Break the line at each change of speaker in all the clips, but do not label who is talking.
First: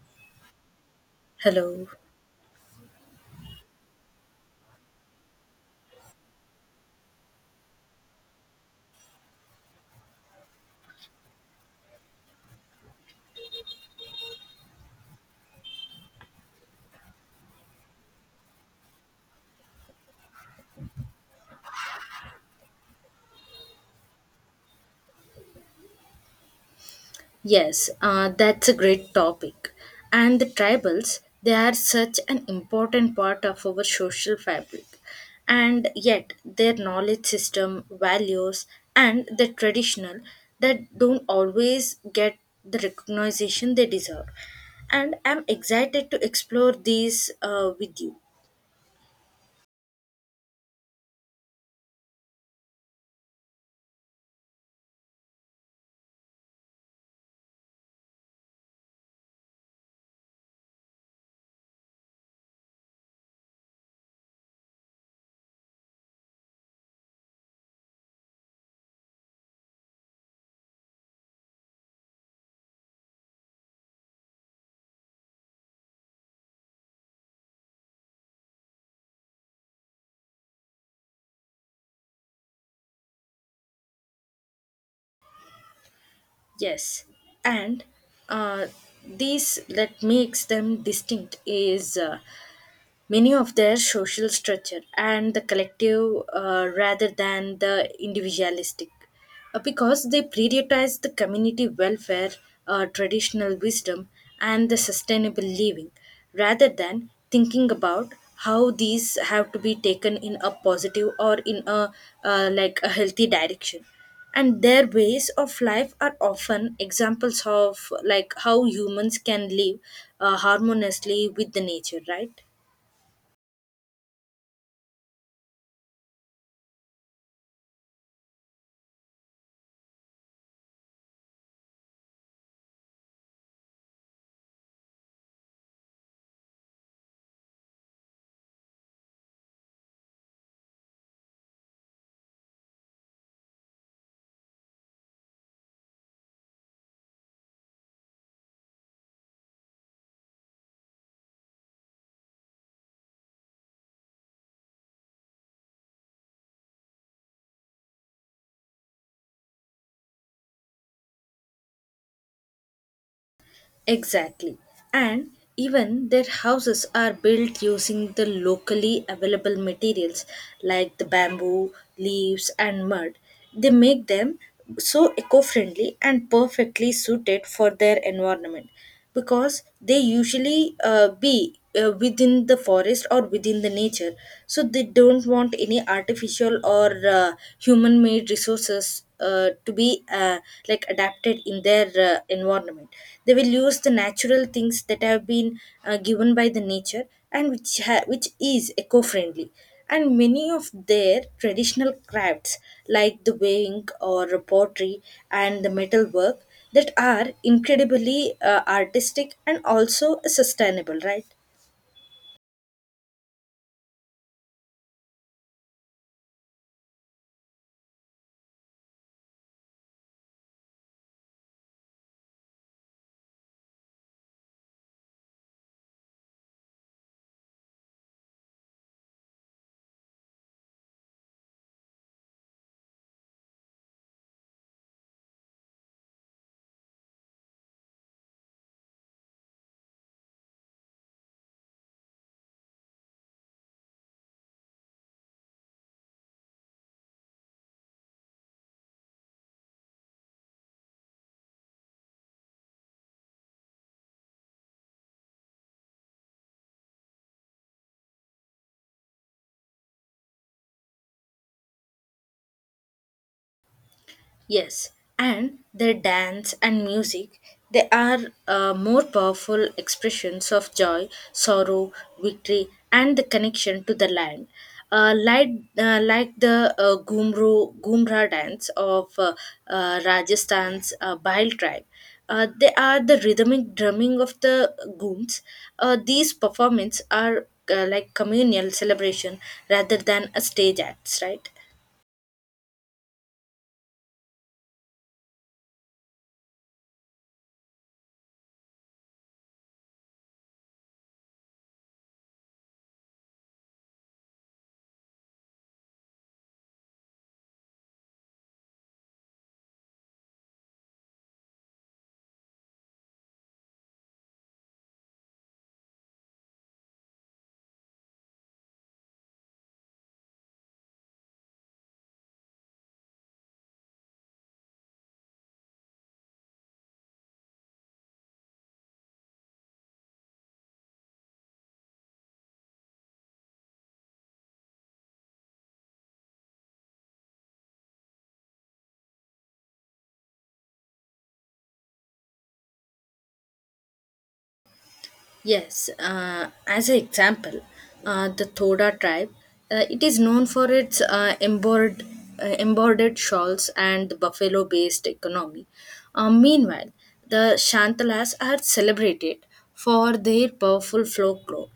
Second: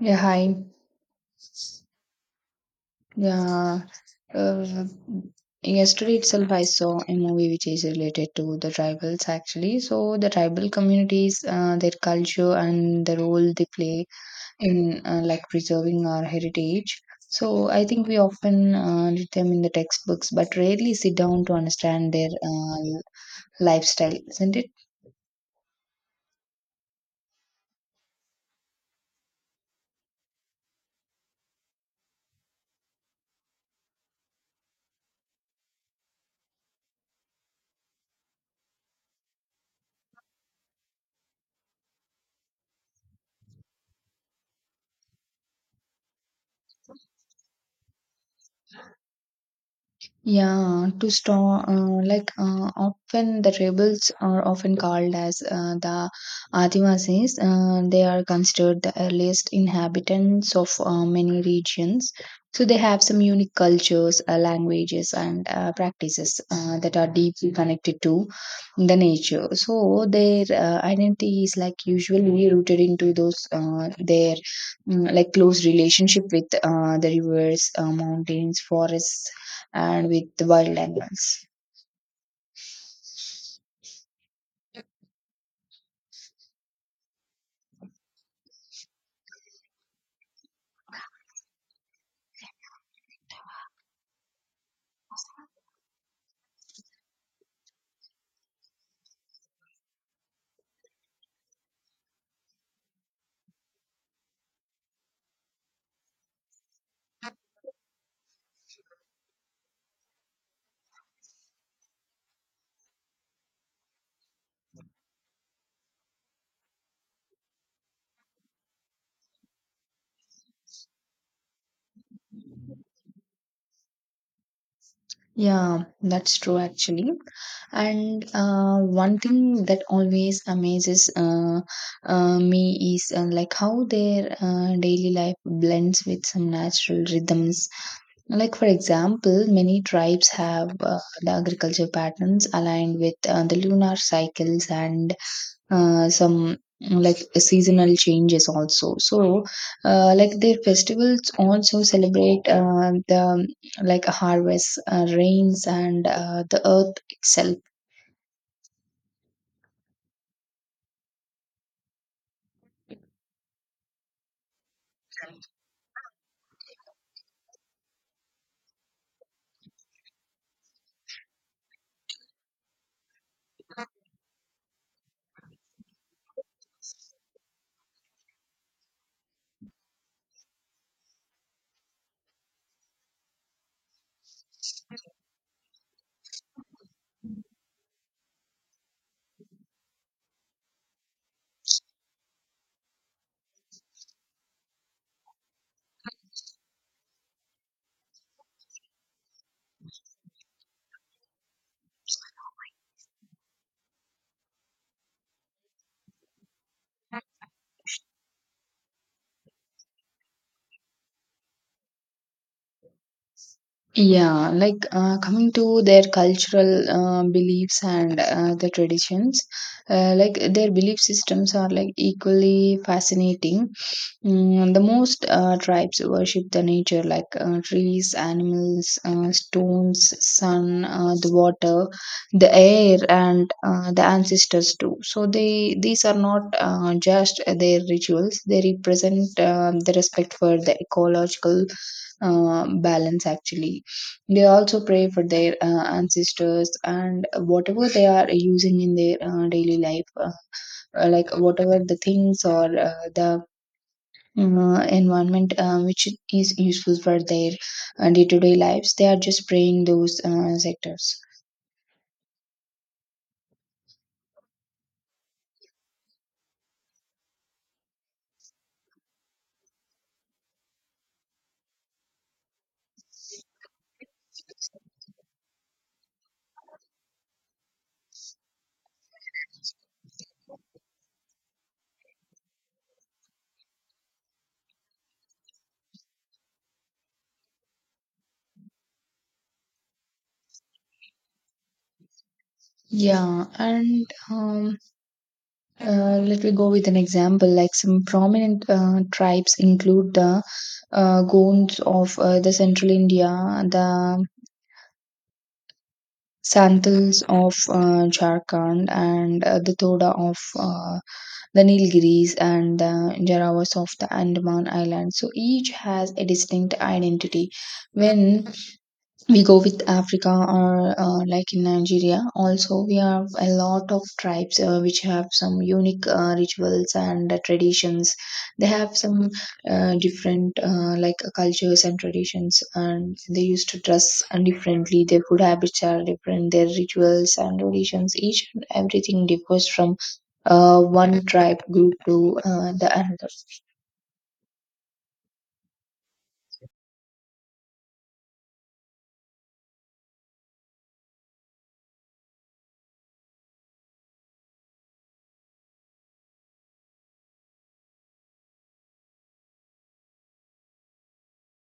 Yeah, hi.
Hello.
Yeah, uh, yesterday itself, I saw a movie which is related to the tribals actually. So, the tribal communities, their culture, and the role they play in like preserving our heritage. So, I think we often read them in the textbooks, but rarely sit down to understand their lifestyle, isn't it?
Yes, that's a great topic. And the tribals, they are such an important part of our social fabric. And yet, their knowledge system, values, and the traditional that don't always get the recognition they deserve. And I'm excited to explore these with you.
Yeah, to storm, often the rebels are often called as the Adivasis. They are considered the earliest inhabitants of many regions. So they have some unique cultures, languages, and practices that are deeply connected to the nature. So their identity is like usually rooted into those their like close relationship with the rivers, mountains, forests, and with the wild animals.
Yes, and uh, this that makes them distinct is many of their social structure and the collective rather than the individualistic because they prioritize the community welfare, traditional wisdom and the sustainable living, rather than thinking about how these have to be taken in a positive or in a like a healthy direction. And their ways of life are often examples of like how humans can live harmoniously with the nature, right?
Yeah, that's true actually. And one thing that always amazes me is like how their daily life blends with some natural rhythms. Like for example, many tribes have the agriculture patterns aligned with the lunar cycles and some like seasonal changes also, so like their festivals also celebrate the like harvest, rains, and the earth itself.
Exactly. And even their houses are built using the locally available materials like the bamboo, leaves, and mud. They make them so eco friendly and perfectly suited for their environment, because they usually be within the forest or within the nature, so they don't want any artificial or human made resources to be like adapted in their environment. They will use the natural things that have been given by the nature, and which is eco friendly. And many of their traditional crafts like the weighing or pottery and the metalwork that are incredibly artistic and also sustainable, right?
Yeah, like coming to their cultural beliefs and the traditions, like their belief systems are like equally fascinating. The most tribes worship the nature like trees, animals, stones, sun, the water, the air, and the ancestors too. So they these are not just their rituals; they represent the respect for the ecological balance. Actually, they also pray for their ancestors, and whatever they are using in their daily life, like whatever the things or the environment which is useful for their day-to-day lives, they are just praying those sectors.
Yes, and their dance and music, they are more powerful expressions of joy, sorrow, victory, and the connection to the land. Uh, like, like the Gumru, Gumra dance of Rajasthan's Bhil tribe. They are the rhythmic drumming of the gooms. These performances are like communal celebration rather than a stage acts, right?
Yeah, and let me go with an example, like some prominent tribes include the Gonds of the central India, the Santals of Jharkhand, and the Toda of the Nilgiris, and the Jarawas of the Andaman Islands. So each has a distinct identity. When we go with Africa, or like in Nigeria, also we have a lot of tribes which have some unique rituals and traditions. They have some different cultures and traditions, and they used to dress differently, their food habits are different, their rituals and traditions, each and everything differs from one tribe group to the another.
Yes, as an example, the Thoda tribe, it is known for its embroidered shawls and the buffalo-based economy. Meanwhile, the Shantalas are celebrated for their powerful folklore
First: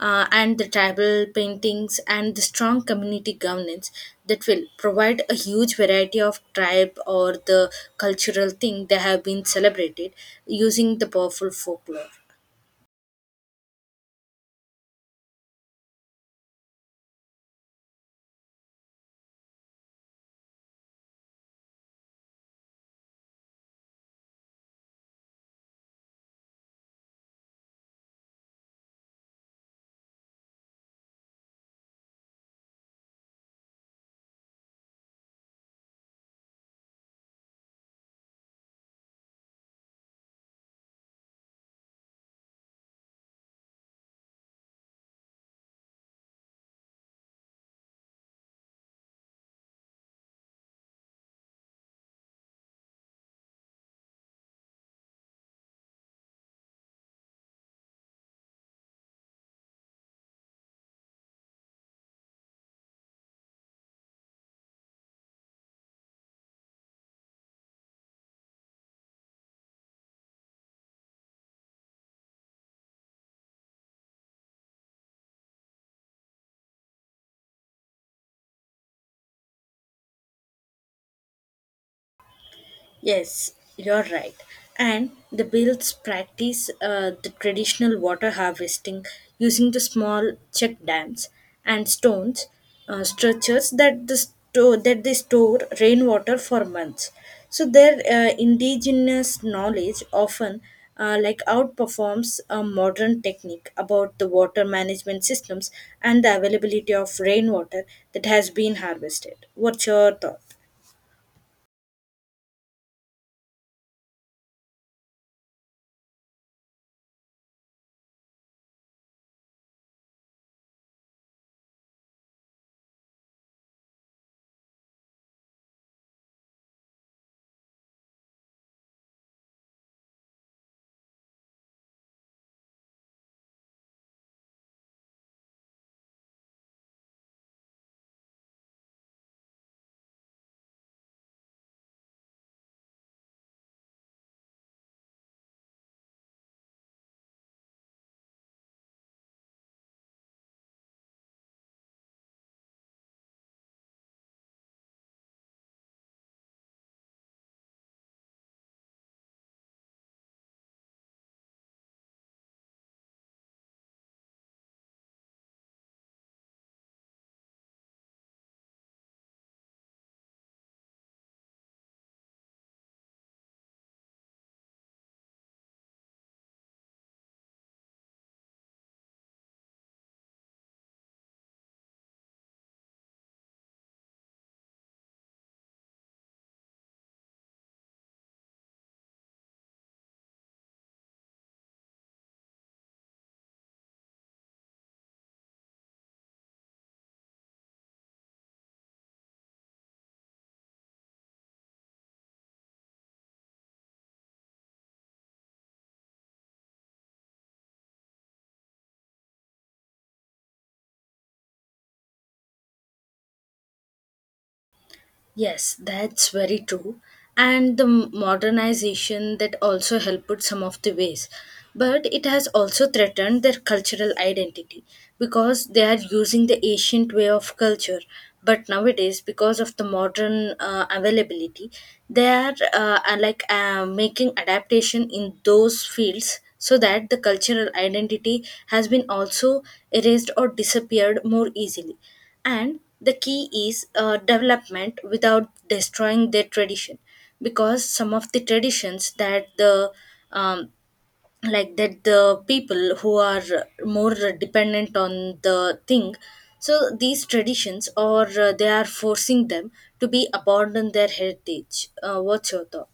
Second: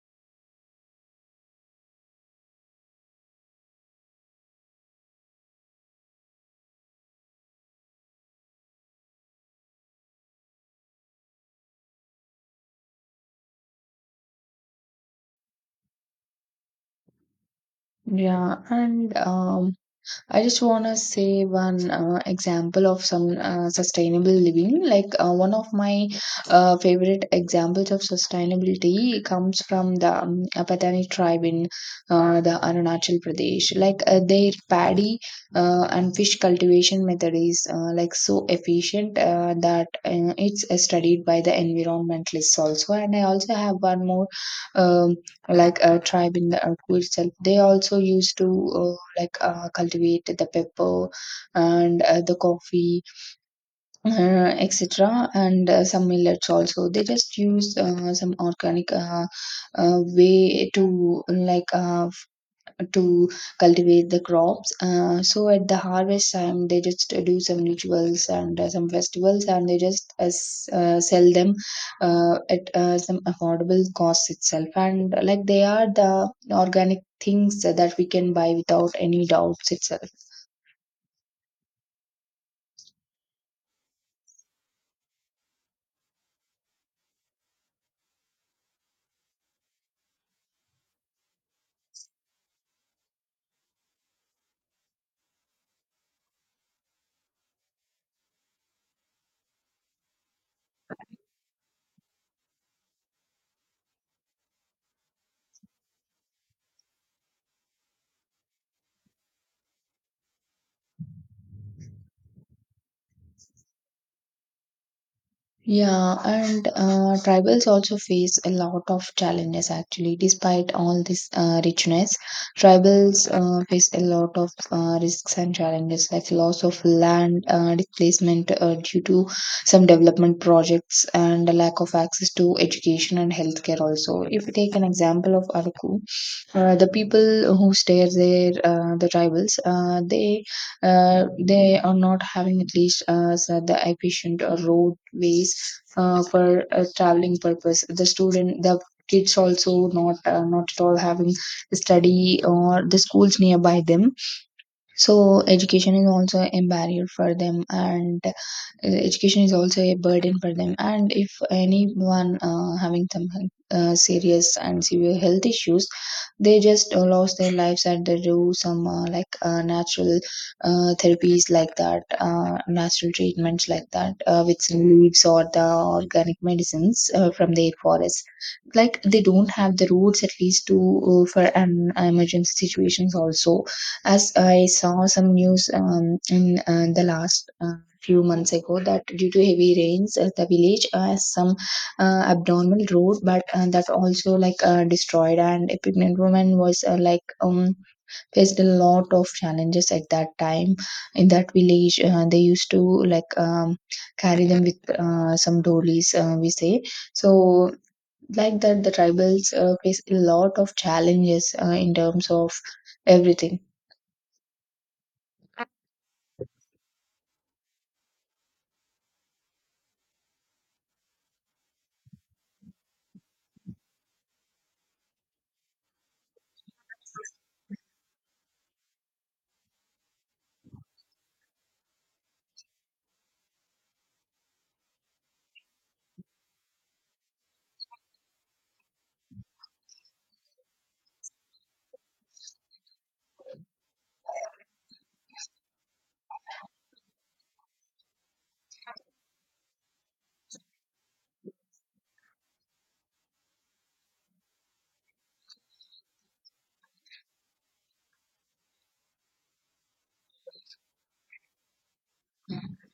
and the tribal paintings and the strong community governance that will provide a huge variety of tribe or the cultural thing that have been celebrated using the powerful folklore.
Yeah, and I just want to say one example of some sustainable living. Like one of my favorite examples of sustainability comes from the Apatani tribe in the Arunachal Pradesh. Like their paddy and fish cultivation method is like so efficient that it's studied by the environmentalists also. And I also have one more um, like a tribe in the Arku itself. They also used to uh, like cultivate the pepper and the coffee, etc. And some millets also. They just use some organic way to, like, to cultivate the crops. So at the harvest time, they just do some rituals and some festivals, and they just sell them at some affordable cost itself. And like they are the organic things that we can buy without any doubts itself.
Yes, you're right. And the Bills practice the traditional water harvesting using the small check dams and stones structures that they store rainwater for months. So their indigenous knowledge often like outperforms a modern technique about the water management systems and the availability of rainwater that has been harvested. What's your thought?
Yeah, and tribals also face a lot of challenges actually. Despite all this richness, tribals face a lot of risks and challenges like loss of land, displacement due to some development projects, and a lack of access to education and healthcare. Also, if we take an example of Araku, the people who stay there, the tribals, they are not having at least so the efficient roadways for traveling purpose. The kids also not at all having study or the schools nearby them. So education is also a barrier for them, and education is also a burden for them. And if anyone having some serious and severe health issues, they just lost their lives, and they do some natural therapies, like that, natural treatments like that with some leaves or the organic medicines from their forests. Like they don't have the roots at least to for an emergency situations also. As I saw some news in the last few months ago that due to heavy rains, the village has some abnormal road, but that also, like, destroyed, and a pregnant woman was faced a lot of challenges at that time in that village. They used to, like, carry them with some dollies, we say. So like that, the tribals face a lot of challenges in terms of everything.
Yes, that's very true. And the modernization that also helped some of the ways. But it has also threatened their cultural identity, because they are using the ancient way of culture. But nowadays, because of the modern availability, they are like making adaptation in those fields, so that the cultural identity has been also erased or disappeared more easily. And the key is development without destroying their tradition, because some of the traditions that the um, like that the people who are more dependent on the thing, so these traditions or they are forcing them to be abandon their heritage. What's your thought?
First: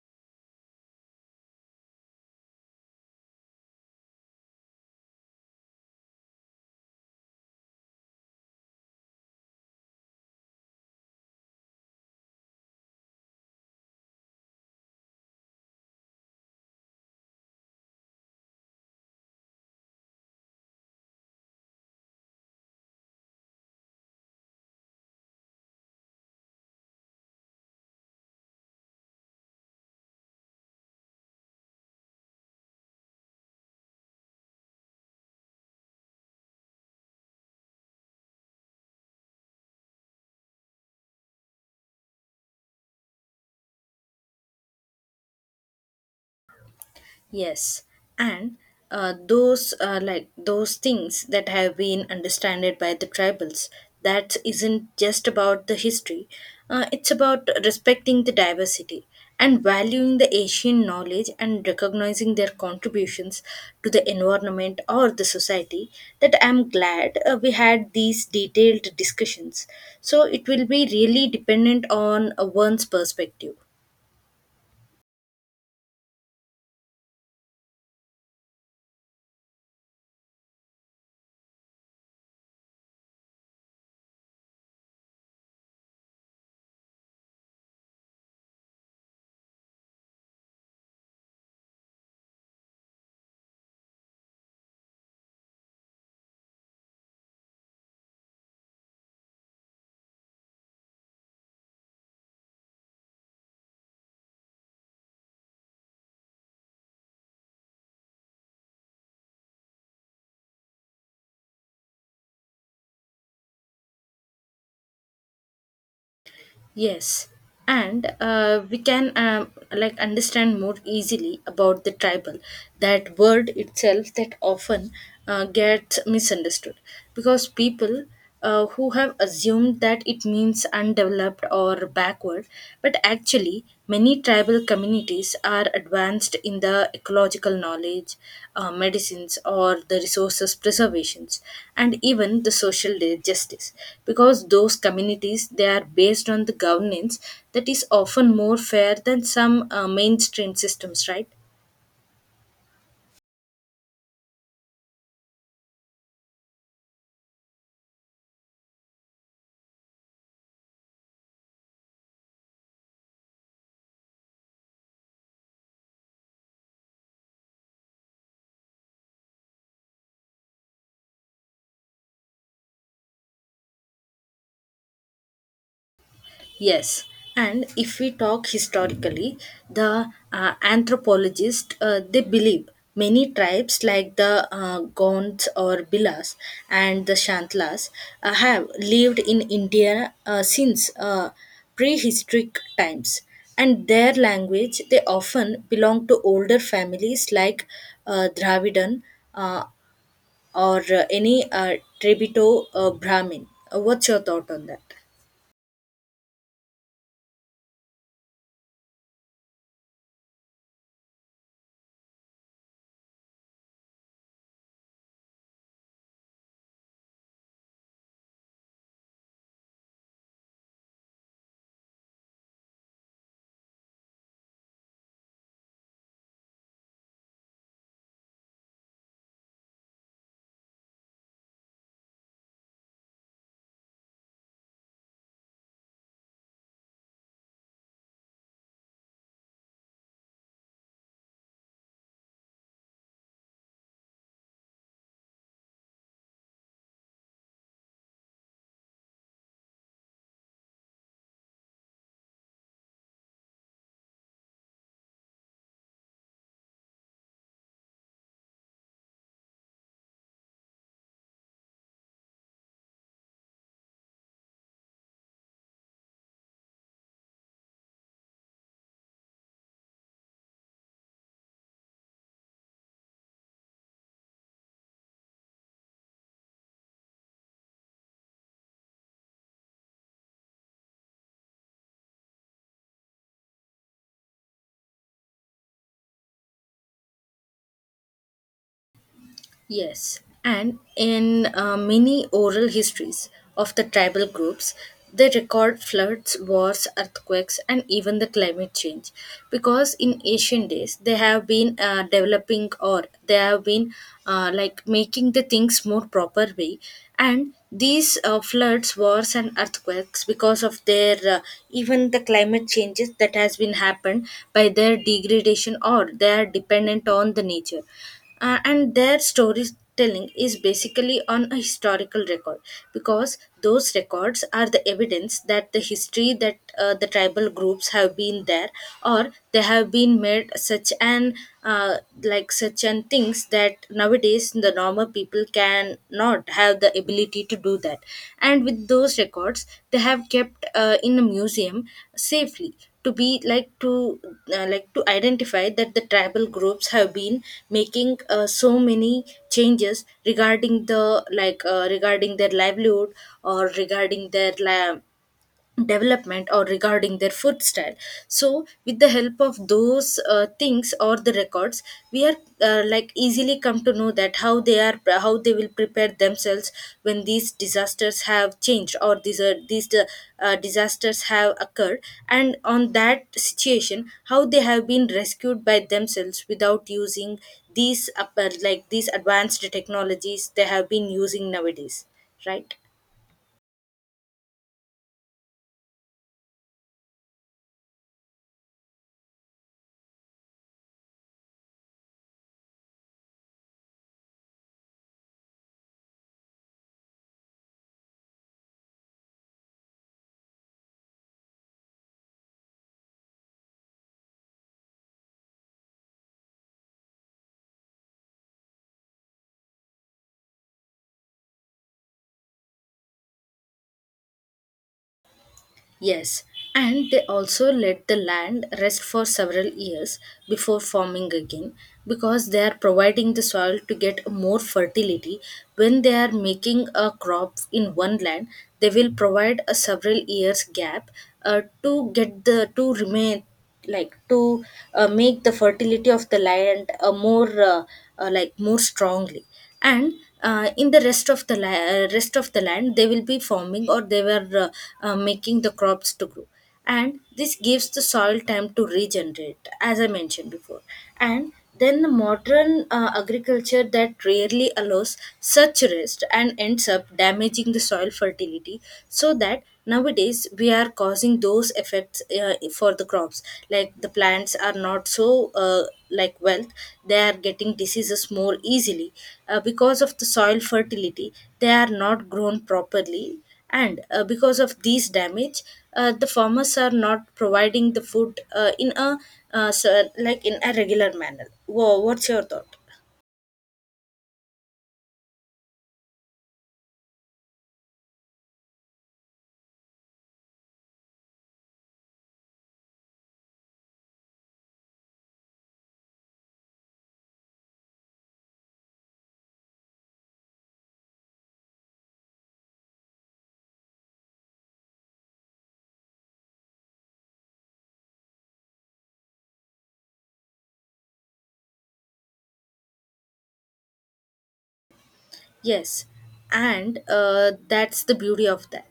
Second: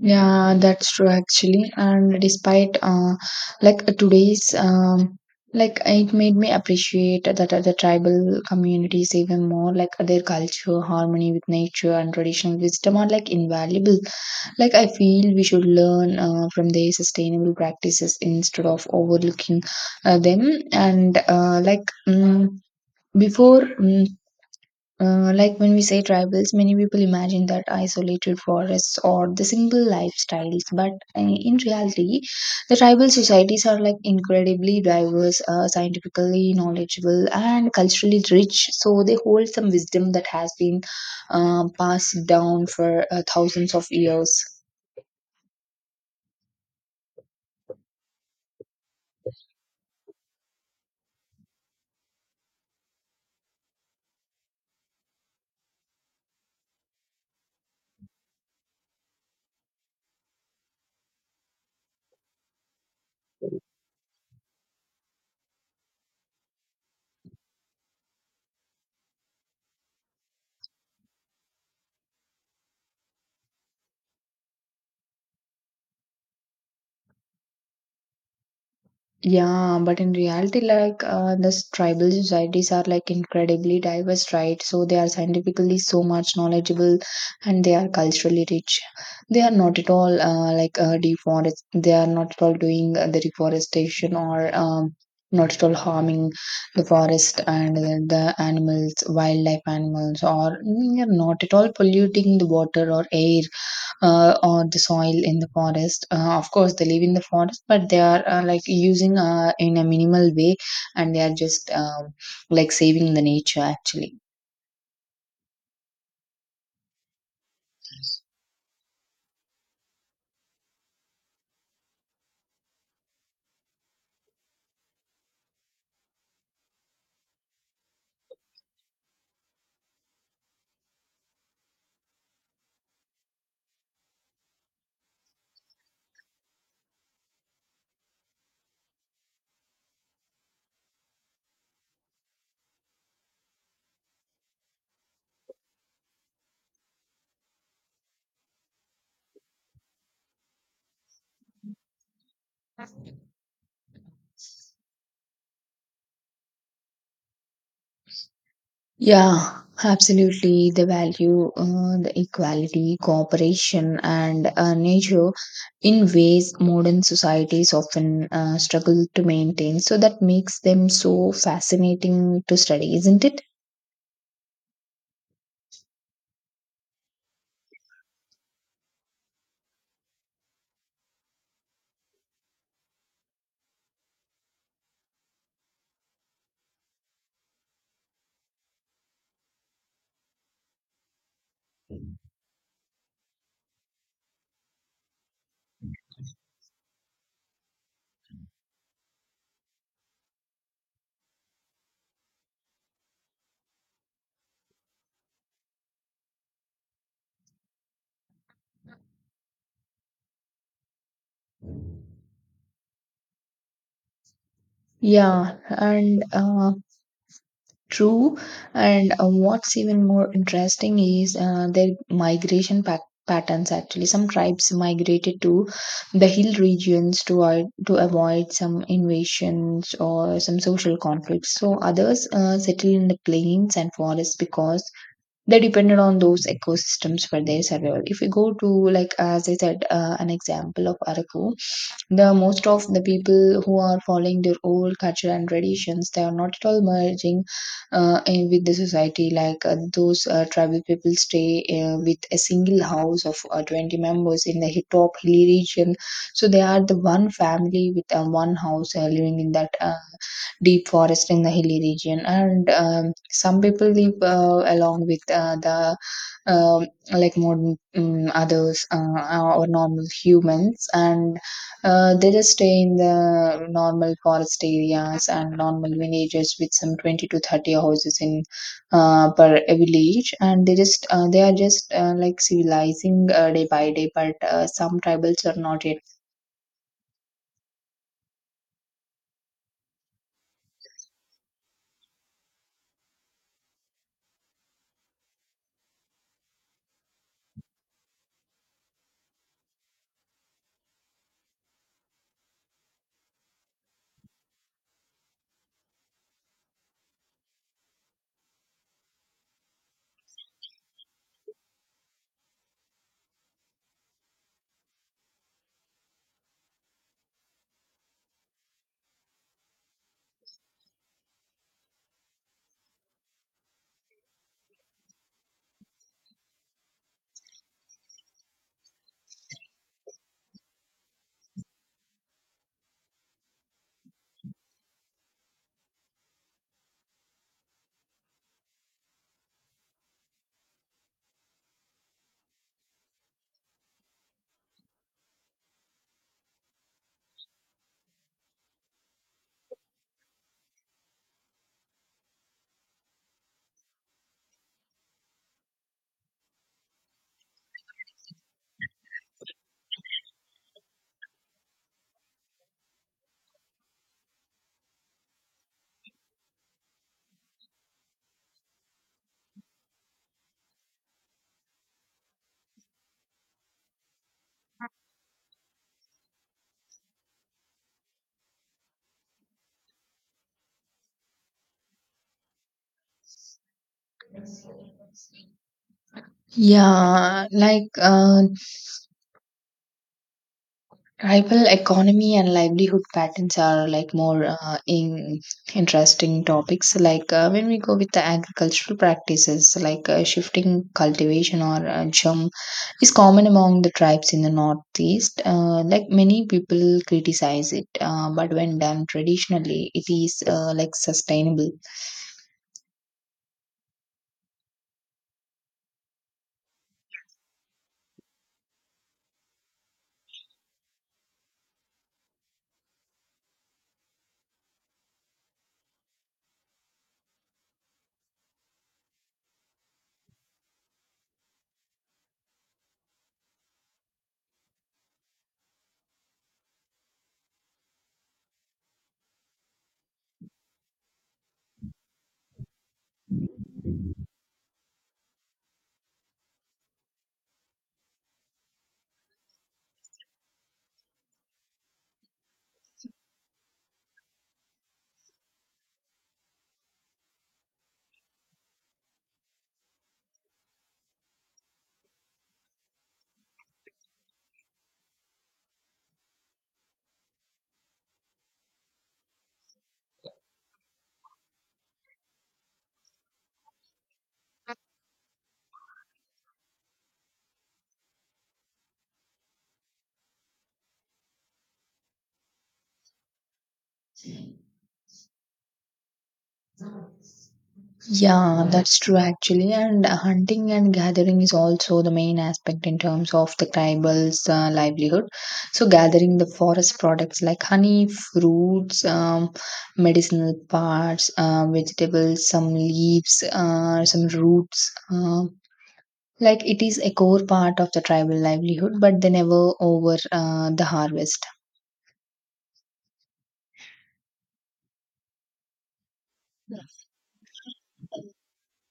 Yeah, that's true actually. And despite like today's like, it made me appreciate that other tribal communities even more. Like their culture, harmony with nature, and traditional wisdom are like invaluable. Like, I feel we should learn from their sustainable practices instead of overlooking them. And like, mm, before. Mm like, when we say tribals, many people imagine that isolated forests or the single lifestyles, but in reality, the tribal societies are like incredibly diverse, scientifically knowledgeable, and culturally rich. So they hold some wisdom that has been passed down for thousands of years.
Yes, and those like those things that have been understood by the tribals. That isn't just about the history. It's about respecting the diversity and valuing the Asian knowledge and recognizing their contributions to the environment or the society. That I'm glad we had these detailed discussions. So it will be really dependent on one's perspective.
Yeah, but in reality, like this tribal societies are like incredibly diverse, right? So they are scientifically so much knowledgeable, and they are culturally rich. They are not at all deforest. They are not at all doing the deforestation, or not at all harming the forest and the animals, wildlife animals, or they are not at all polluting the water or air or the soil in the forest. Of course, they live in the forest, but they are like using in a minimal way, and they are just, like, saving the nature actually.
Yes, and we can like understand more easily about the tribal. That word itself that often gets misunderstood, because people who have assumed that it means undeveloped or backward, but actually many. Many tribal communities are advanced in the ecological knowledge, medicines, or the resources preservations, and even the justice. Because those communities they are based on the governance that is often more fair than some mainstream systems, right?
Yeah, absolutely. The value, the equality, cooperation, and nature in ways modern societies often struggle to maintain. So that makes them so fascinating to study, isn't it?
Yes, and if we talk historically, the anthropologists they believe many tribes like the Gonds or Bilas and the Shantlas have lived in India since prehistoric times, and their language they often belong to older families like Dravidan, uh, or any Trebito Brahmin. What's your thought on that?
Yeah, and True, and what's even more interesting is their migration pac patterns actually. Some tribes migrated to the hill regions to avoid some invasions or some social conflicts. So others settled in the plains and forests because they depended on those ecosystems for their survival. If we go to, like, as I said, an example of Araku, the most of the people who are following their old culture and traditions, they are not at all merging in with the society, like those tribal people stay with a single house of 20 members in the hi- top hilly region, so they are the one family with one house living in that deep forest in the hilly region. And some people live along with the like modern others, or normal humans, and they just stay in the normal forest areas and normal villages with some 20 to 30 houses in per village, and they are just like civilizing day by day, but some tribals are not yet.
Yes, and in many oral histories of the tribal groups, they record floods, wars, earthquakes, and even the climate change. Because in ancient days, they have been developing or they have been like making the things more proper way. And these floods, wars, and earthquakes, because of their even the climate changes that has been happened by their degradation or they are dependent on the nature, and their storytelling is basically on a historical record, because those records are the evidence that the history that the tribal groups have been there or they have been made such an uh, like such an things that nowadays the normal people can not have the ability to do that. And with those records they have kept in a museum safely, to be like to identify that the tribal groups have been making so many changes regarding the, like regarding their livelihood or regarding their la development or regarding their food style. So with the help of those things or the records, we are like easily come to know that how they are, how they will prepare themselves when these disasters have changed or these are these disasters have occurred, and on that situation how they have been rescued by themselves without using these upper like these advanced technologies they have been using nowadays, right?
Yeah, like tribal economy and livelihood patterns are like more in interesting topics. Like when we go with the agricultural practices, like shifting cultivation or jump is common among the tribes in the northeast. Like, many people criticize it, but when done traditionally, it is like sustainable.
Yes, and they also let the land rest for several years before farming again, because they are providing the soil to get more fertility. When they are making a crop in one land, they will provide a several years gap to get the to remain like to make the fertility of the land more like more strongly. And in the rest of the rest of the land they will be farming or they were making the crops to grow. And this gives the soil time to regenerate, as I mentioned before. And then the modern agriculture that rarely allows such rest and ends up damaging the soil fertility. So that nowadays we are causing those effects for the crops, like the plants are not so like wealth, they are getting diseases more easily because of the soil fertility, they are not grown properly. And because of these damage, the farmers are not providing the food in a so, like in a regular manner. What's your thought?
Yeah, that's true actually. And hunting and gathering is also the main aspect in terms of the tribal's livelihood. So, gathering the forest products like honey, fruits, medicinal parts, vegetables, some leaves, some roots. Like, it is a core part of the tribal livelihood, but they never over the harvest.
Yes, and that's the beauty of that.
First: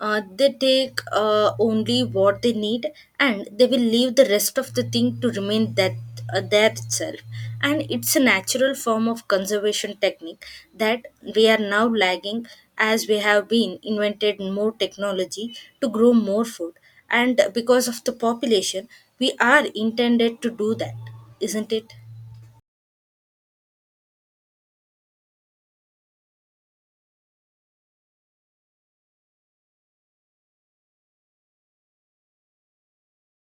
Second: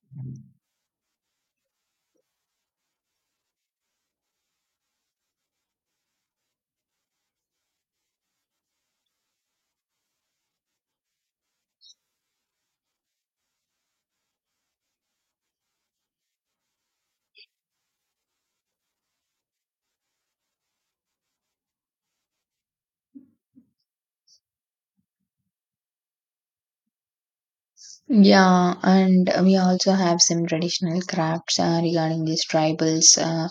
They take only what they need, and they will leave the rest of the thing to remain that there itself. And it's a natural form of conservation technique that we are now lagging, as we have been invented more technology to grow more food. And because of the population, we are intended to do that, isn't it?
Yeah, and we also have some traditional crafts regarding these tribals.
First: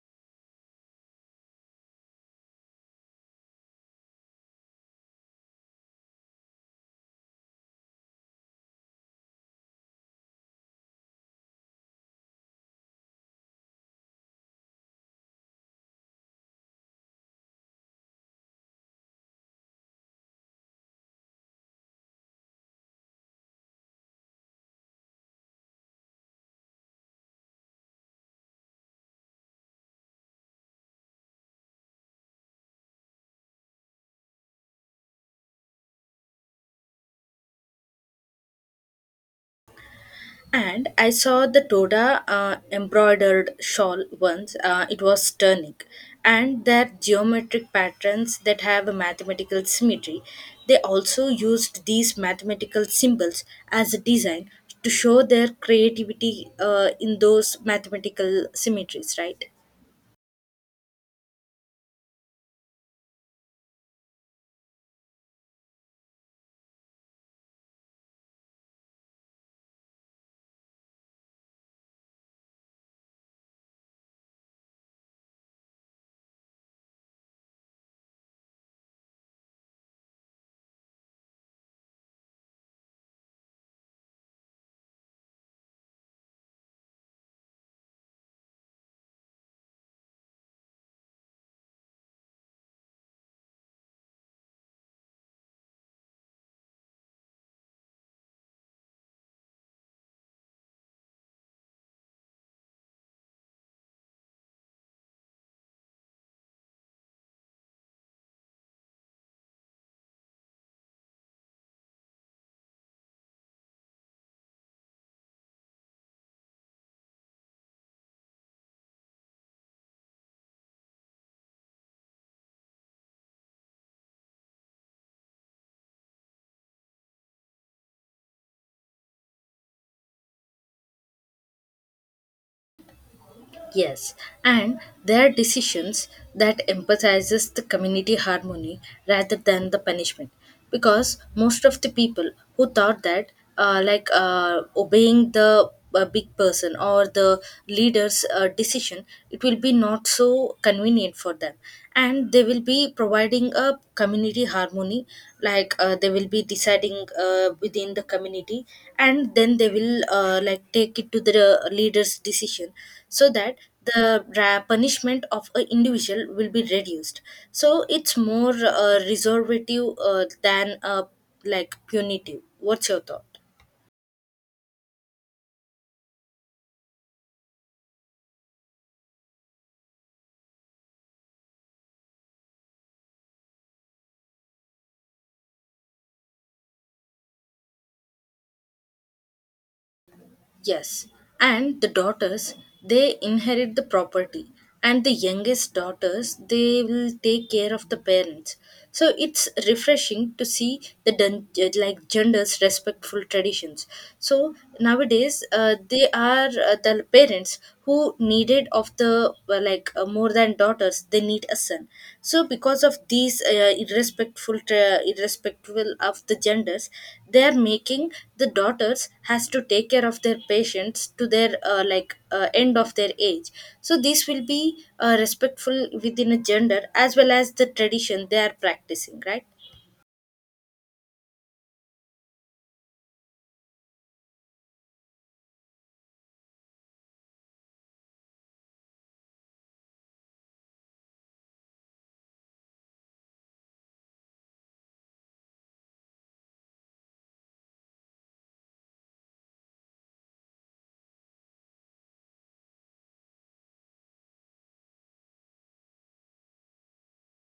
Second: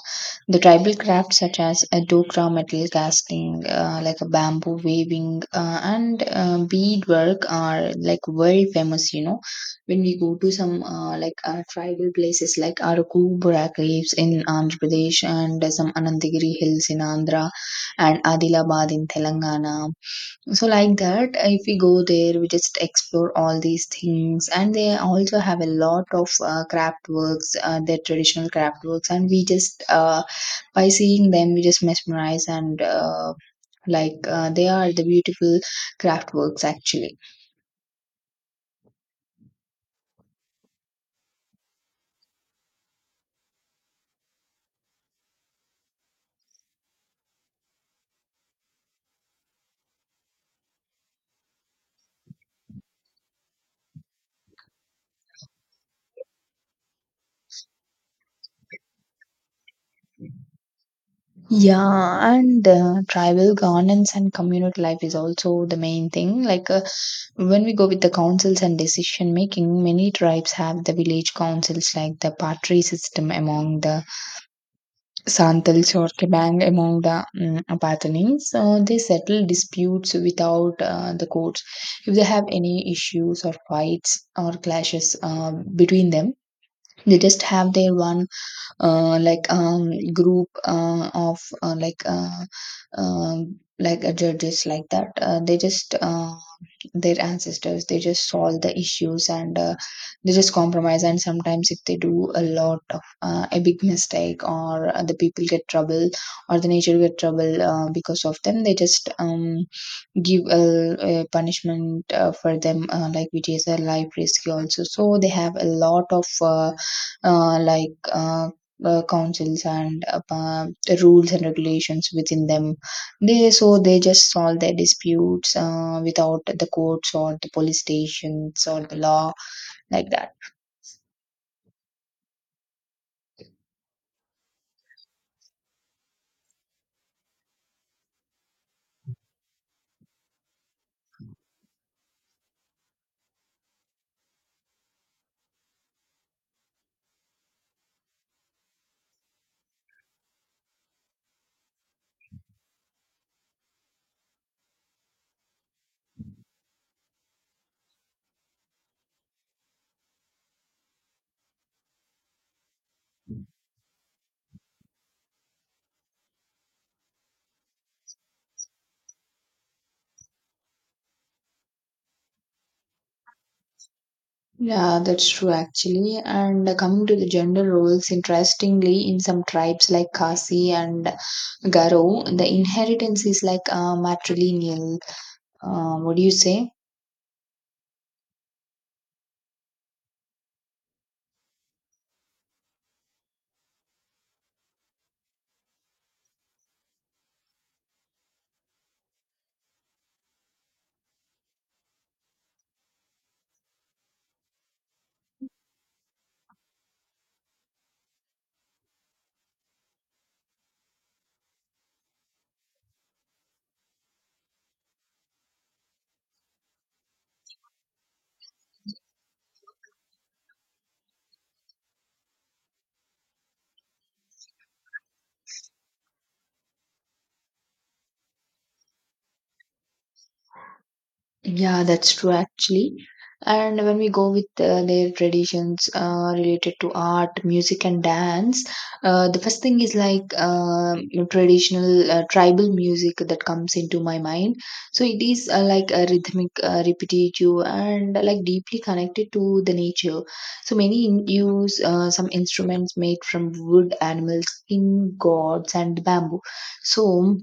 The tribal crafts such as a dokra metal casting, like a bamboo weaving, and beadwork are like world famous. You know, when we go to some tribal places like Arakubura caves in Andhra Pradesh and some Anantagiri hills in Andhra and Adilabad in Telangana. So like that, if we go there, we just explore all these things, and they also have a lot of craft works, their traditional craft works, and we just by seeing them we just mesmerize and they are the beautiful craft works actually.
And I saw the Toda embroidered shawl once. It was stunning. And their geometric patterns that have a mathematical symmetry. They also used these mathematical symbols as a design to show their creativity in those mathematical symmetries, right?
Yeah, and tribal governance and community life is also the main thing, like when we go with the councils and decision making, many tribes have the village councils like the party system among the Santals, or Kabang among the Apathenids. They settle disputes without the courts. If they have any issues or fights or clashes between them, they just have their one group of judges like that. They just their ancestors, they just solve the issues, and they just compromise. And sometimes if they do a lot of a big mistake, or the people get trouble or the nature get trouble because of them, they just give a punishment for them, like which is a life risk also. So they have a lot of uh, like uh, councils and rules and regulations within them, they so they just solve their disputes without the courts or the police stations or the law, like that.
Yes, and their decisions that emphasizes the community harmony rather than the punishment, because most of the people who thought that obeying the big person or the leader's decision, it will be not so convenient for them, and they will be providing a community harmony, like they will be deciding within the community, and then they will like take it to the leader's decision, so that the punishment of an individual will be reduced. So it's more reservative than like punitive. What's your thought?
Yeah, that's true actually. And coming to the gender roles, interestingly, in some tribes like Khasi and Garo, the inheritance is like matrilineal. What do you say?
Yes, and the daughters they inherit the property, and the youngest daughters they will take care of the parents. So it's refreshing to see the like genders respectful traditions. So nowadays, the parents who needed of the more than daughters, they need a son. So because of these irrespectful irrespectful of the genders, they are making the daughters has to take care of their patients to their end of their age. So this will be respectful within a gender as well as the tradition they are practicing, right?
Yeah, that's true actually. And when we go with their traditions related to art, music, and dance, the first thing is like traditional tribal music that comes into my mind. So it is like a rhythmic, repetitive, and like deeply connected to the nature. So many use some instruments made from wood, animals, skin, gods, and bamboo. So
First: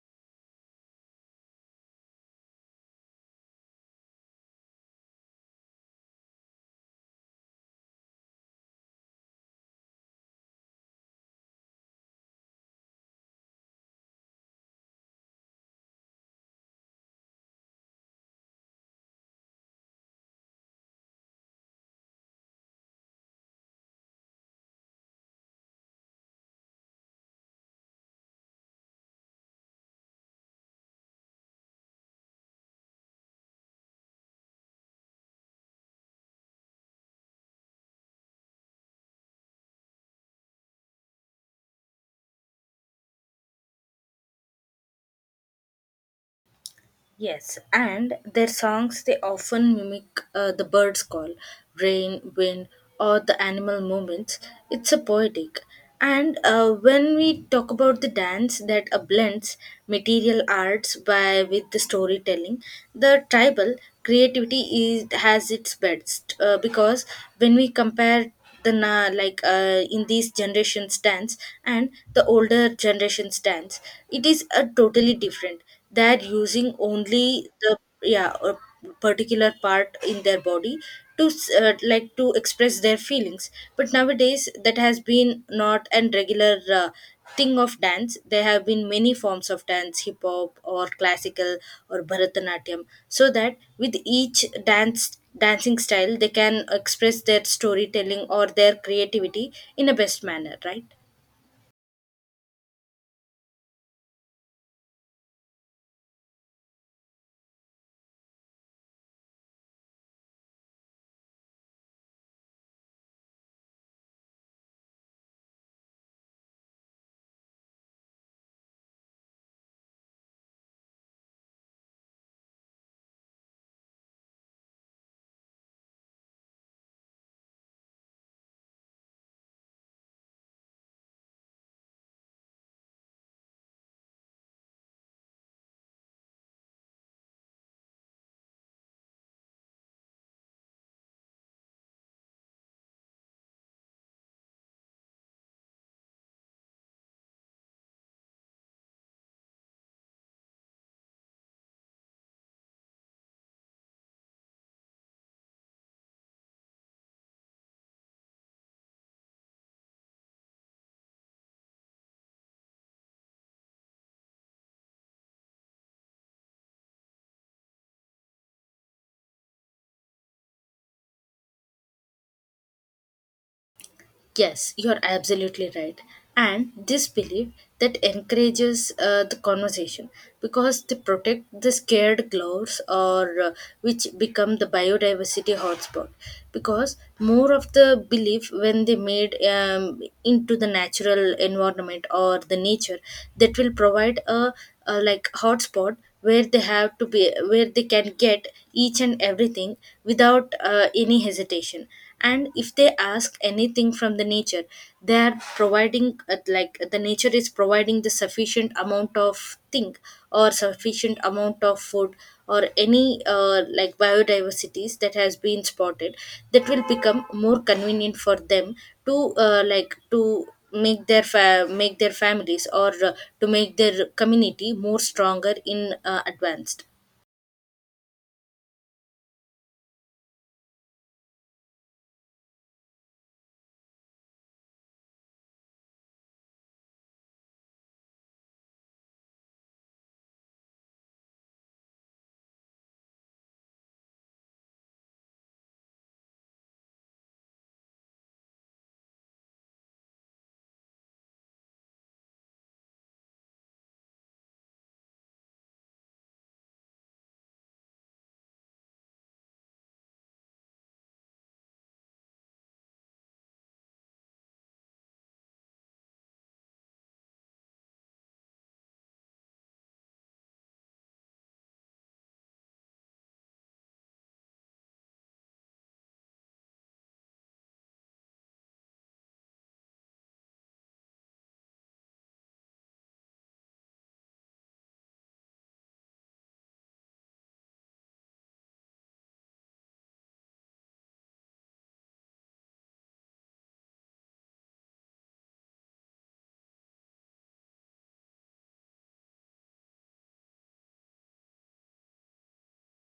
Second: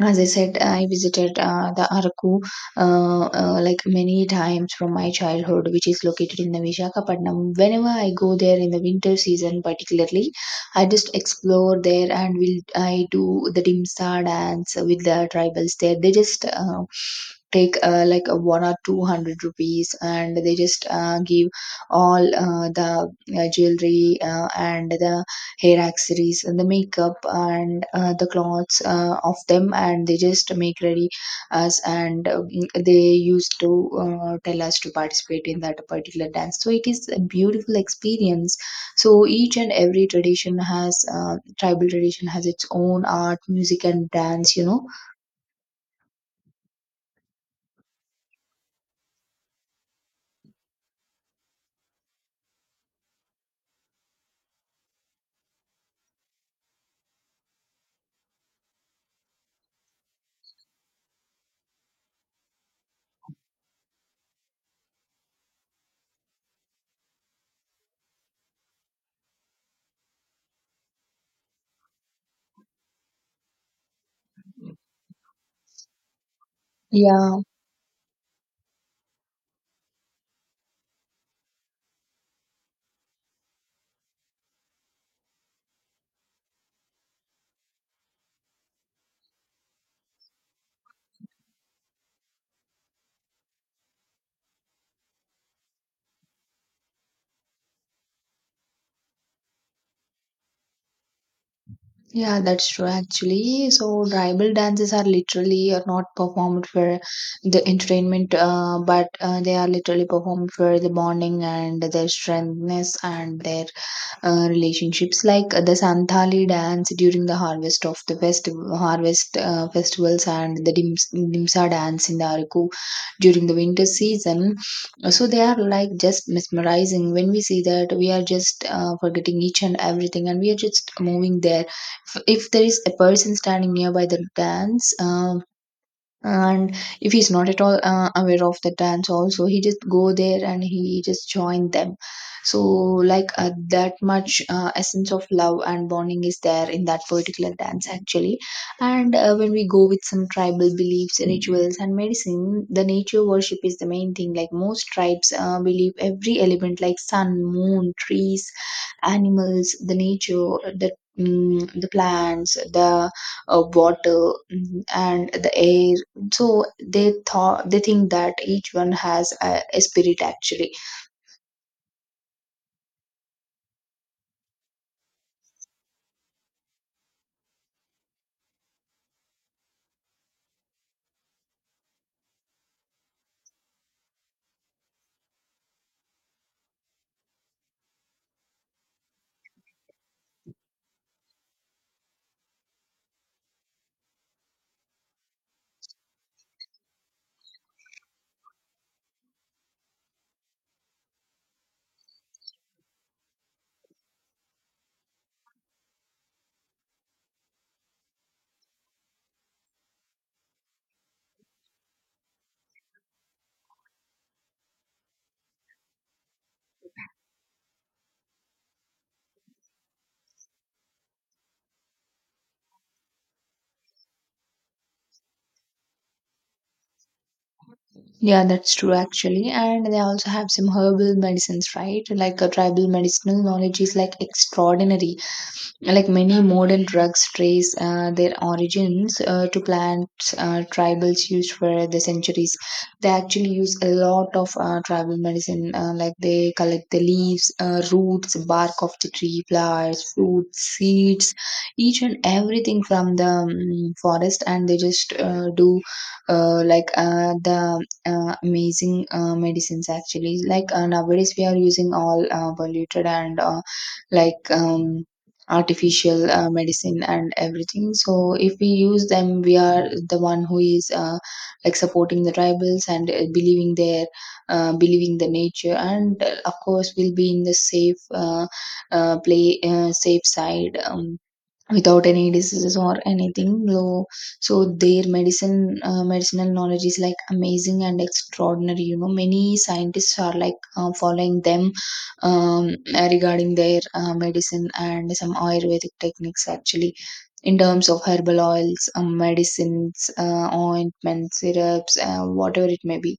as I said, I visited the Araku like many times from my childhood, which is located in the Visakhapatnam. Whenever I go there in the winter season, particularly, I just explore there and will I do the dimsa dance with the tribals there. They just take like a one or two hundred rupees, and they just give all the jewelry and the hair accessories and the makeup and the clothes of them, and they just make ready us, and they used to tell us to participate in that particular dance. So it is a beautiful experience. So each and every tradition has tribal tradition has its own art, music, and dance, you know.
Yes, and their songs they often mimic the bird's call, rain, wind, or the animal movements. It's a poetic. And when we talk about the dance that blends material arts by with the storytelling, the tribal creativity is has its best because when we compare in in these generations dance and the older generations dance, it is a totally different. They're using only
Yeah.
the, yeah, a particular part in their body to like to express their feelings. But nowadays that has been not an regular thing of dance. There have been many forms of dance, hip hop or classical or bharatanatyam, so that with each dance dancing style they can express their storytelling or their creativity in a best manner, right?
Yeah, that's true actually. So tribal dances are literally are not performed for the entertainment, but they are literally performed for the bonding and their strengthness and their relationships, like the Santhali dance during the harvest of the festival harvest festivals, and the dimsa dance in the Araku during the winter season. So they are like just mesmerizing. When we see that, we are just forgetting each and everything, and we are just moving there. If there is a person standing nearby the dance, and if he's not at all aware of the dance also, he just go there and he just join them. So like that much essence of love and bonding is there in that particular dance actually. And when we go with some tribal beliefs, rituals, and medicine, the nature worship is the main thing, like most tribes believe every element like sun, moon, trees, animals, the nature, the the plants, the water, and the air. So they thought, they think that each one has a spirit actually.
Yes, you're absolutely right. And this belief that encourages the conversation, because they protect the scared gloves or which become the biodiversity hotspot, because more of the belief when they made into the natural environment or the nature, that will provide a like hotspot where they have to be, where they can get each and everything without any hesitation. And if they ask anything from the nature, they are providing like the nature is providing the sufficient amount of thing or sufficient amount of food or any like biodiversities that has been spotted, that will become more convenient for them to like to make their make their families or to make their community more stronger in advanced.
Yeah, that's true actually. And they also have some herbal medicines, right? Like a tribal medicinal knowledge is like extraordinary. Like many modern drugs trace their origins to plants tribals used for the centuries. They actually use a lot of tribal medicine, like they collect the leaves, roots, bark of the tree, flowers, fruits, seeds, each and everything from the forest, and they just do like the amazing medicines actually. Like nowadays, we are using all polluted and like. Um, artificial medicine and everything. So if we use them, we are the one who is like supporting the tribals and believing their believing the nature, and of course we'll be in the safe play safe side, without any diseases or anything though. So their medicine medicinal knowledge is like amazing and extraordinary, you know. Many scientists are like following them, um, regarding their medicine and some ayurvedic techniques actually, in terms of herbal oils, medicines, ointments, syrups, whatever it may be.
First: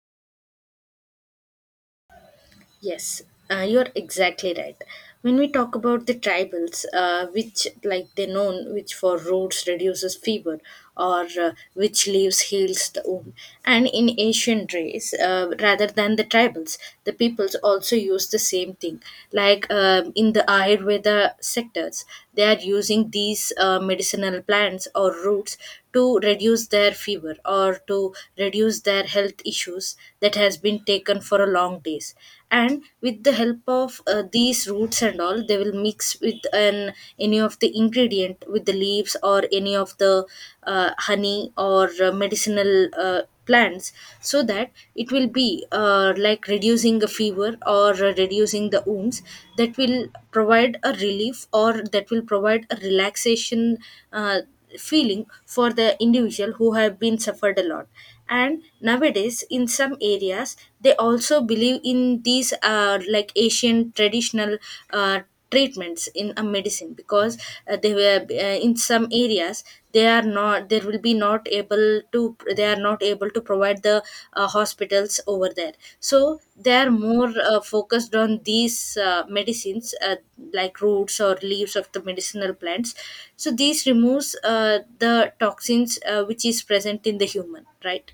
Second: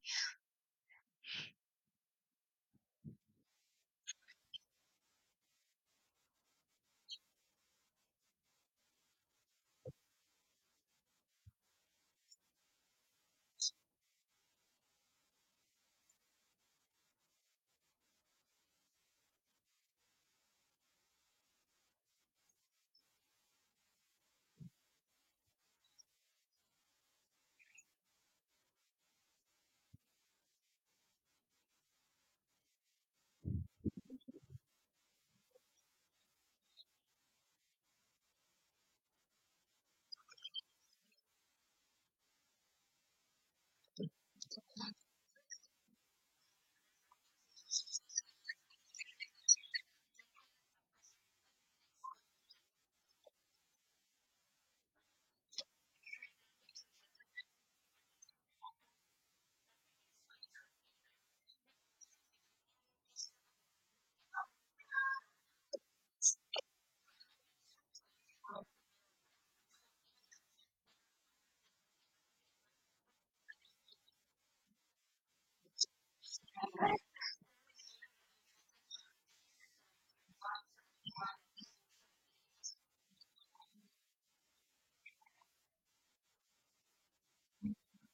Yes, you're exactly right. When we talk about the tribals, which like they known, which for roots reduces fever, or which leaves heals the wound, and in ancient race, rather than the tribals, the peoples also use the same thing. Like in the Ayurveda sectors, they are using these medicinal plants or roots to reduce their fever or to reduce their health issues that has been taken for a long days. And with the help of these roots and all, they will mix with an any of the ingredient with the leaves or any of the honey or medicinal plants, so that it will be like reducing the fever or reducing the wounds, that will provide a relief or that will provide a relaxation uh, feeling for the individual who have been suffered a lot. And nowadays in some areas, they also believe in these like asian traditional uh, treatments in a medicine, because they were in some areas they are not, there will be not able to, they are not able to provide the hospitals over there. So they are more focused on these medicines like roots or leaves of the medicinal plants, so these removes the toxins which is present in the human, right?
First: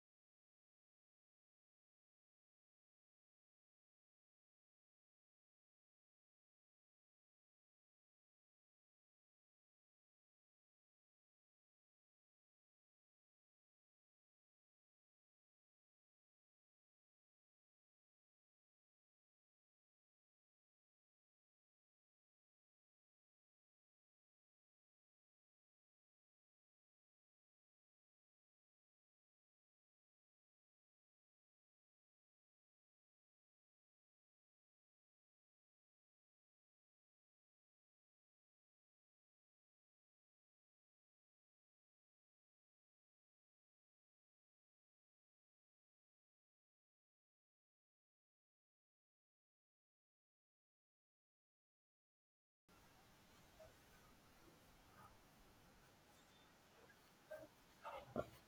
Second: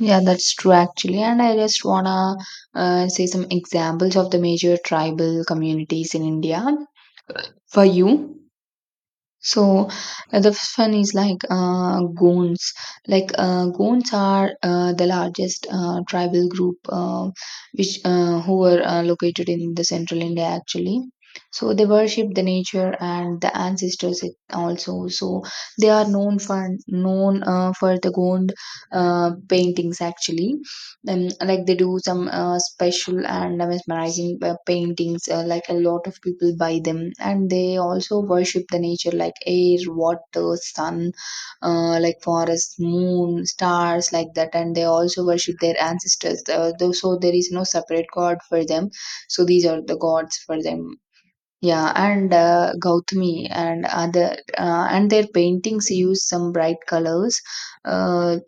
Yeah, that's true actually. And I just wanna say some examples of the major tribal communities in India for you. So the first one is like Goans. Like Goans are the largest tribal group, which who were located in the central India actually. So they worship the nature and the ancestors also. So they are known for known for the Gond paintings actually. Then, like they do some special and mesmerizing paintings. Like a lot of people buy them, and they also worship the nature, like air, water, sun, like forest, moon, stars, like that. And they also worship their ancestors. Though, so there is no separate god for them. So these are the gods for them. Yeah, and Gautami and other and their paintings use some bright colors. Uh,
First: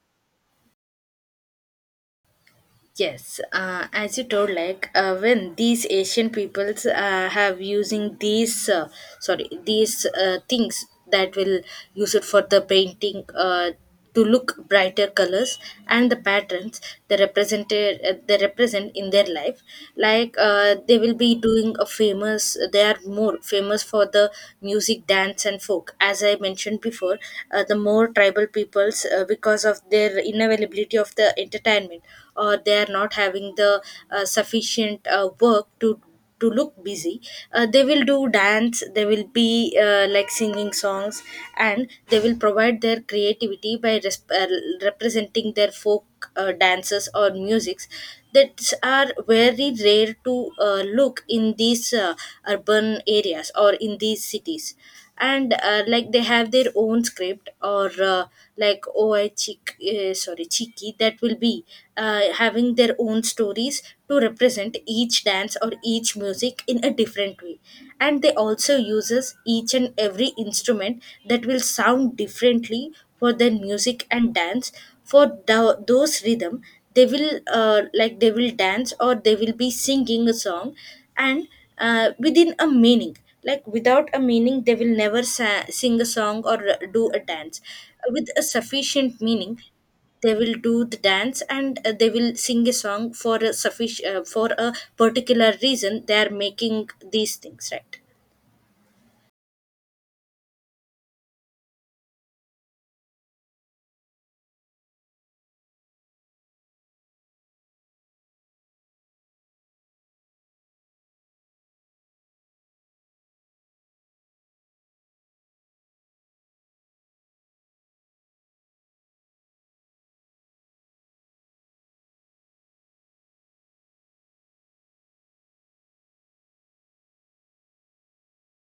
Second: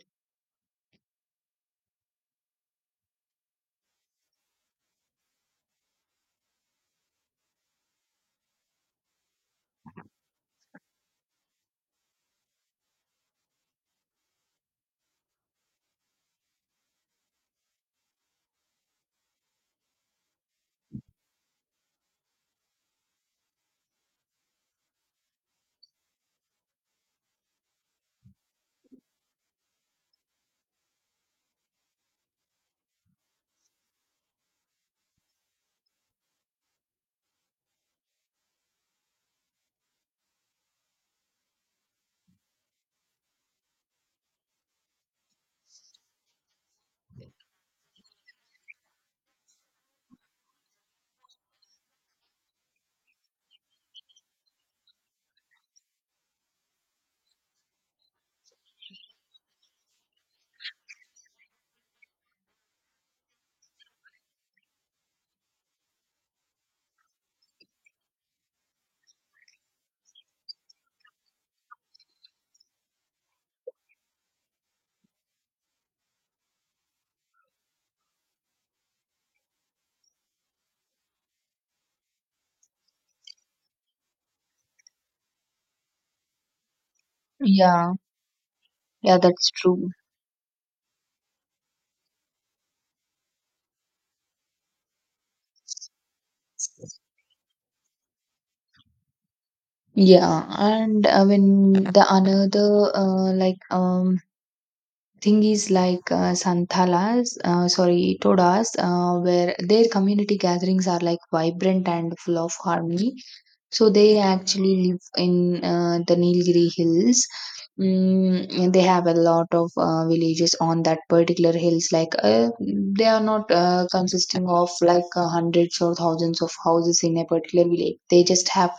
Yes, as you told, like when these Asian peoples have using these, sorry, these things that will use it for the painting to look brighter colors and the patterns they represent in their life. Like they will be doing a famous. They are more famous for the music, dance, and folk, as I mentioned before, the more tribal peoples, because of their inavailability of the entertainment, or they are not having the sufficient work to look busy. They will do dance, they will be like singing songs, and they will provide their creativity by representing their folk dances or musics that are very rare to look in these urban areas or in these cities. And like they have their own script or like oi chick sorry chiki, that will be having their own stories to represent each dance or each music in a different way. And they also uses each and every instrument that will sound differently for their music and dance. For the, those rhythm, they will like they will dance or they will be singing a song, and within a meaning, like without a meaning they will never sing a song or do a dance.
yeah,
With a sufficient
yeah,
meaning
that's true.
they will do the dance, and they will sing a song for a sufficient for a particular reason they are making these things, right?
Yeah, and I mean the another thing is like Santalas, sorry, Todas, where their community gatherings are like vibrant and full of harmony. So they actually live in the Nilgiri hills. They have a lot of villages on that particular hills. Like they are not consisting of like hundreds or thousands of houses in a particular village. They just have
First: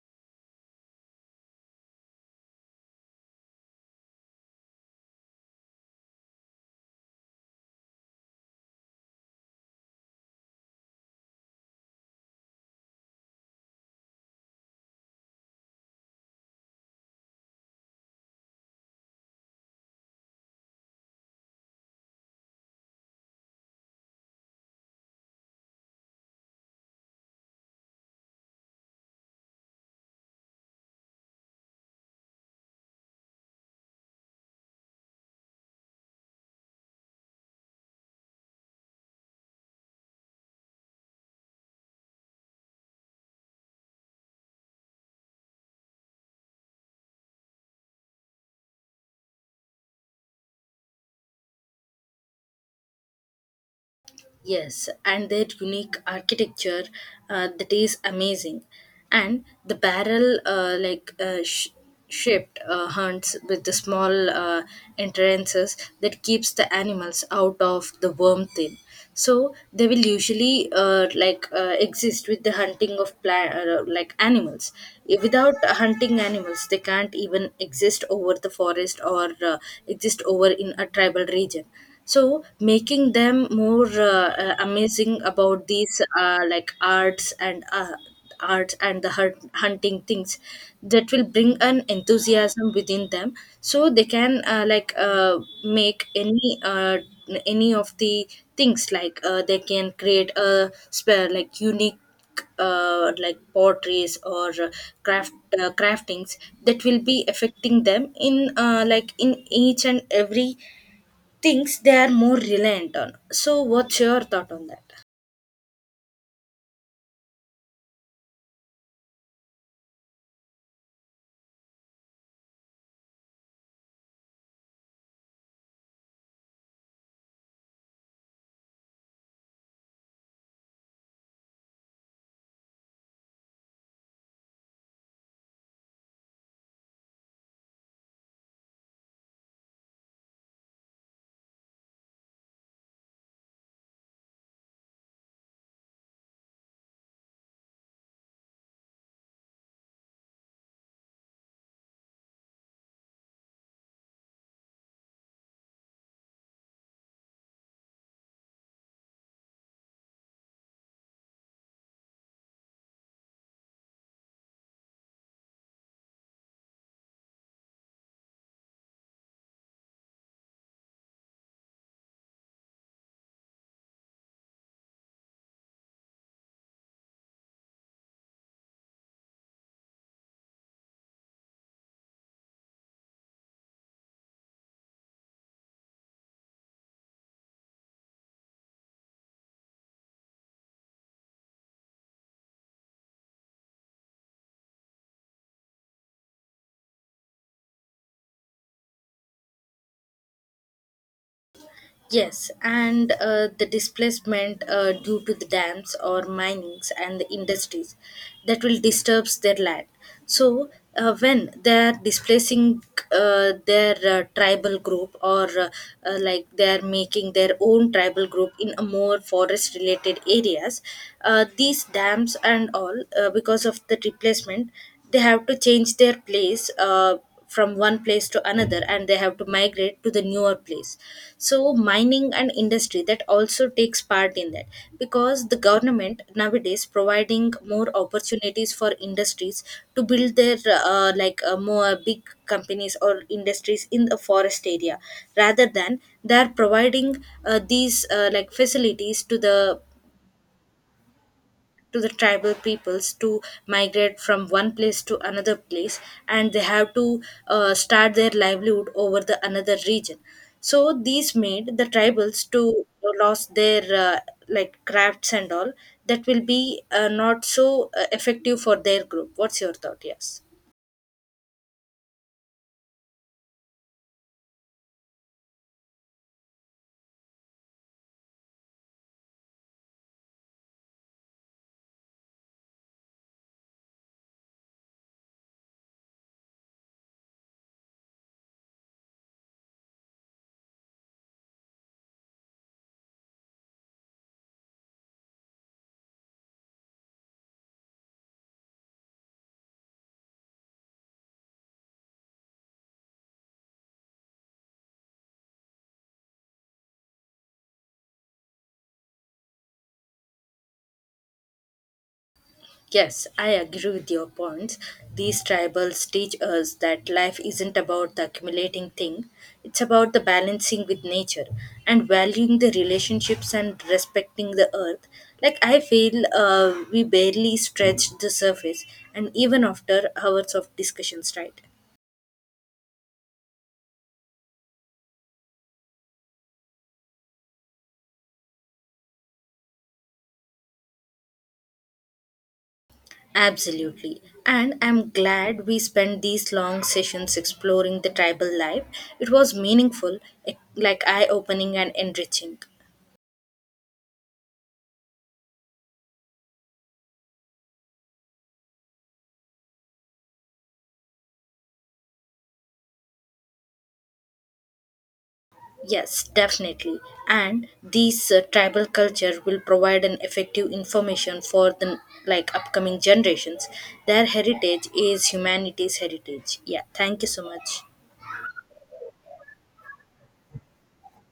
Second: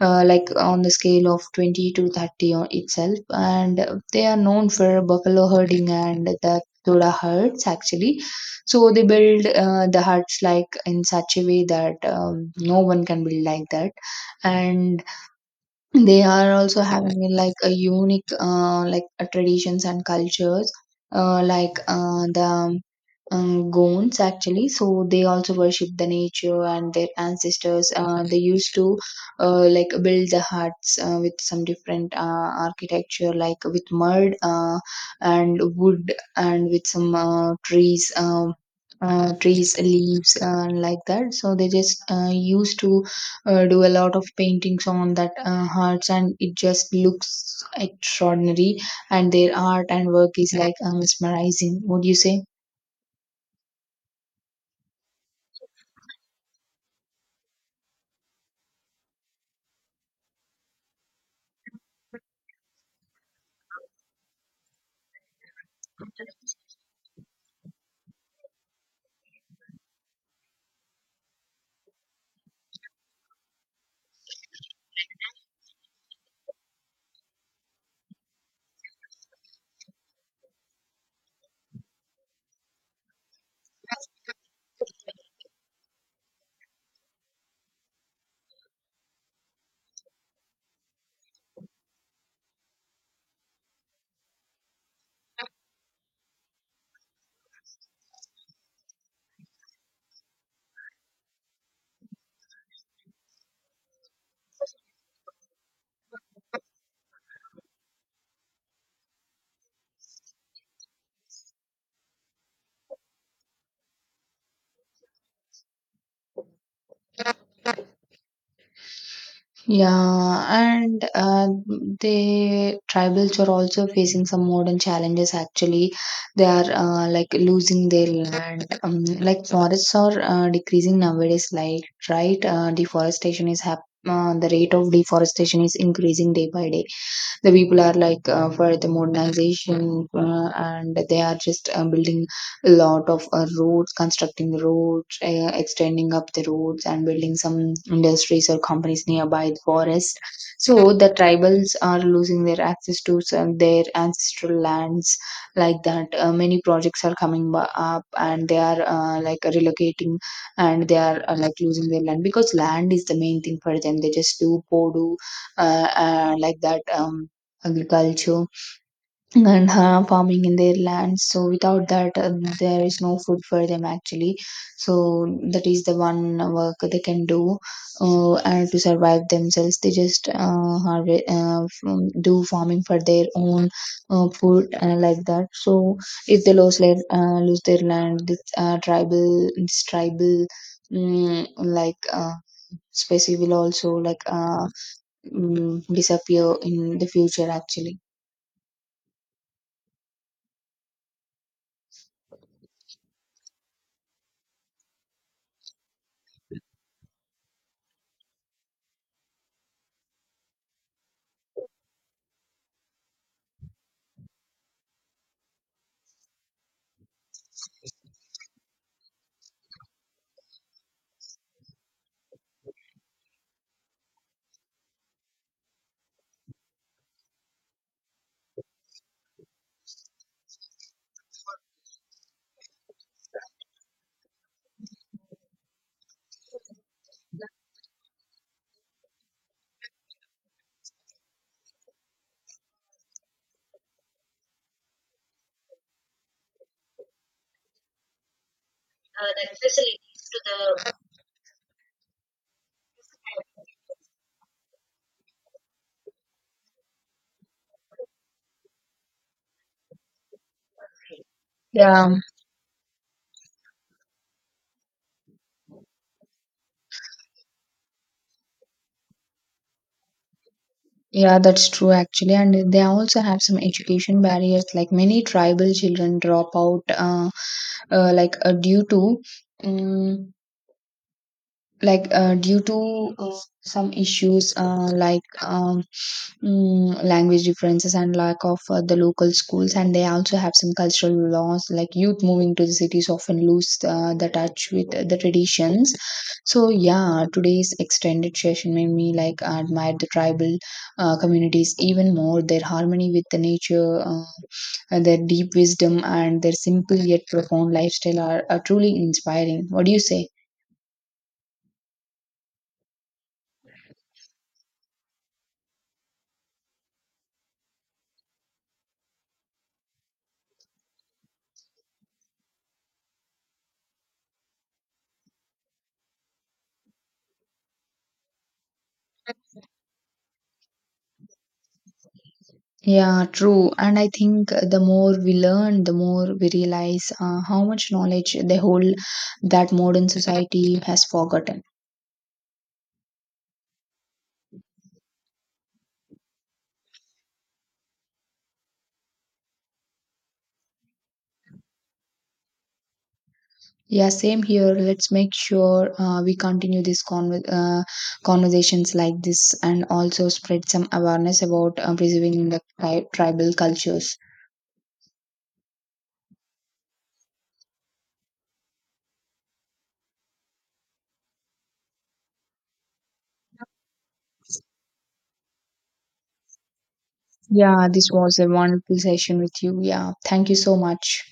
like on the scale of 20 to 30 on itself, and they are known for buffalo herding and the Thoda herds actually. So they build the huts like in such a way that no one can build like that, and they are also having like a unique traditions and cultures, like the Gonds actually. So they also worship the nature and their ancestors. They used to like build the huts with some different architecture, like with mud and wood and with some trees. Trees leaves, like that. So they just used to do a lot of paintings on that huts, and it just looks extraordinary, and their art and work is like mesmerizing, would you say?
Yes, and their unique architecture that is amazing. And the barrel shaped hunts with the small entrances that keeps the animals out of the worm thing. So they will usually exist with the hunting of like animals. If Without hunting animals, they can't even exist over the forest or exist over in a tribal region, so making them more amazing about these like arts and the hunting things, that will bring an enthusiasm within them, so they can make any of the things, like they can create a spare like unique like potteries or craft craftings that will be affecting them in like in each and every things they are more reliant on. So, what's your thought on that?
Yeah, and the tribals are also facing some modern challenges. Actually, they are like losing their land. Like forests are decreasing nowadays. Like right, deforestation is the rate of deforestation is increasing day by day. The people are like for the modernization, and they are just building a lot of roads, constructing roads, extending up the roads and building some industries or companies nearby the forest. So the tribals are losing their access to some, their ancestral lands, like that. Many projects are coming up, and they are like relocating, and they are like losing their land, because land is the main thing for them. They just do podu like that, agriculture and farming in their lands. So without that, there is no food for them actually. So that is the one work they can do, and to survive themselves they just do farming for their own food, like that. So if they lose their land, this tribal mm, like uh, species will also like disappear in the future actually.
Yes, and the displacement due to the dams or minings and the industries, that will disturbs their land. So, when they are displacing their tribal group or like they are making their own tribal group in a more forest related areas, these dams and all because of the replacement, they have to change their place. From one place to another, and they have to migrate to the newer place. So mining and industry that also takes part in that, because the government nowadays providing more opportunities for industries to build their more big companies or industries in the forest area, rather than they are providing these like facilities
The facilities to the.
to the tribal peoples to migrate from one place to another place. And they have to start their livelihood over the another region. So these made the
Yeah,
tribals to lost their like crafts and all, that will be not so effective for their group. What's your thought? Yes.
yeah, that's true actually. And they also have some education barriers, like many tribal children drop out, like due to, um, like due to some issues, like language differences and lack of the local schools. And they also have some cultural laws, like youth moving to the cities often lose the touch with the traditions. So yeah, today's extended session made me like admire the tribal communities even more. Their harmony with the nature, and their deep wisdom and their simple yet profound lifestyle are truly inspiring. What do you say?
Yes, I agree with your points. These tribals teach us that life isn't about the accumulating thing, it's about the balancing with nature and valuing the relationships and respecting the earth. Like, I feel we barely stretched the surface, and even after hours of discussions, right?
Yeah, true. And I think the more we learn, the more we realize how much knowledge they hold that modern society has forgotten.
Absolutely. And I'm glad we spent these long sessions exploring the tribal life. It was meaningful, like eye opening and enriching.
Yeah, same here. Let's make sure we continue these conversations like this, and also spread some awareness about preserving the tribal cultures.
Yes, definitely. And these tribal culture will provide an effective information for the like upcoming generations. Their heritage is humanity's heritage. Yeah, thank you so much.
Yeah, this was a wonderful session with you. Yeah, thank you so much.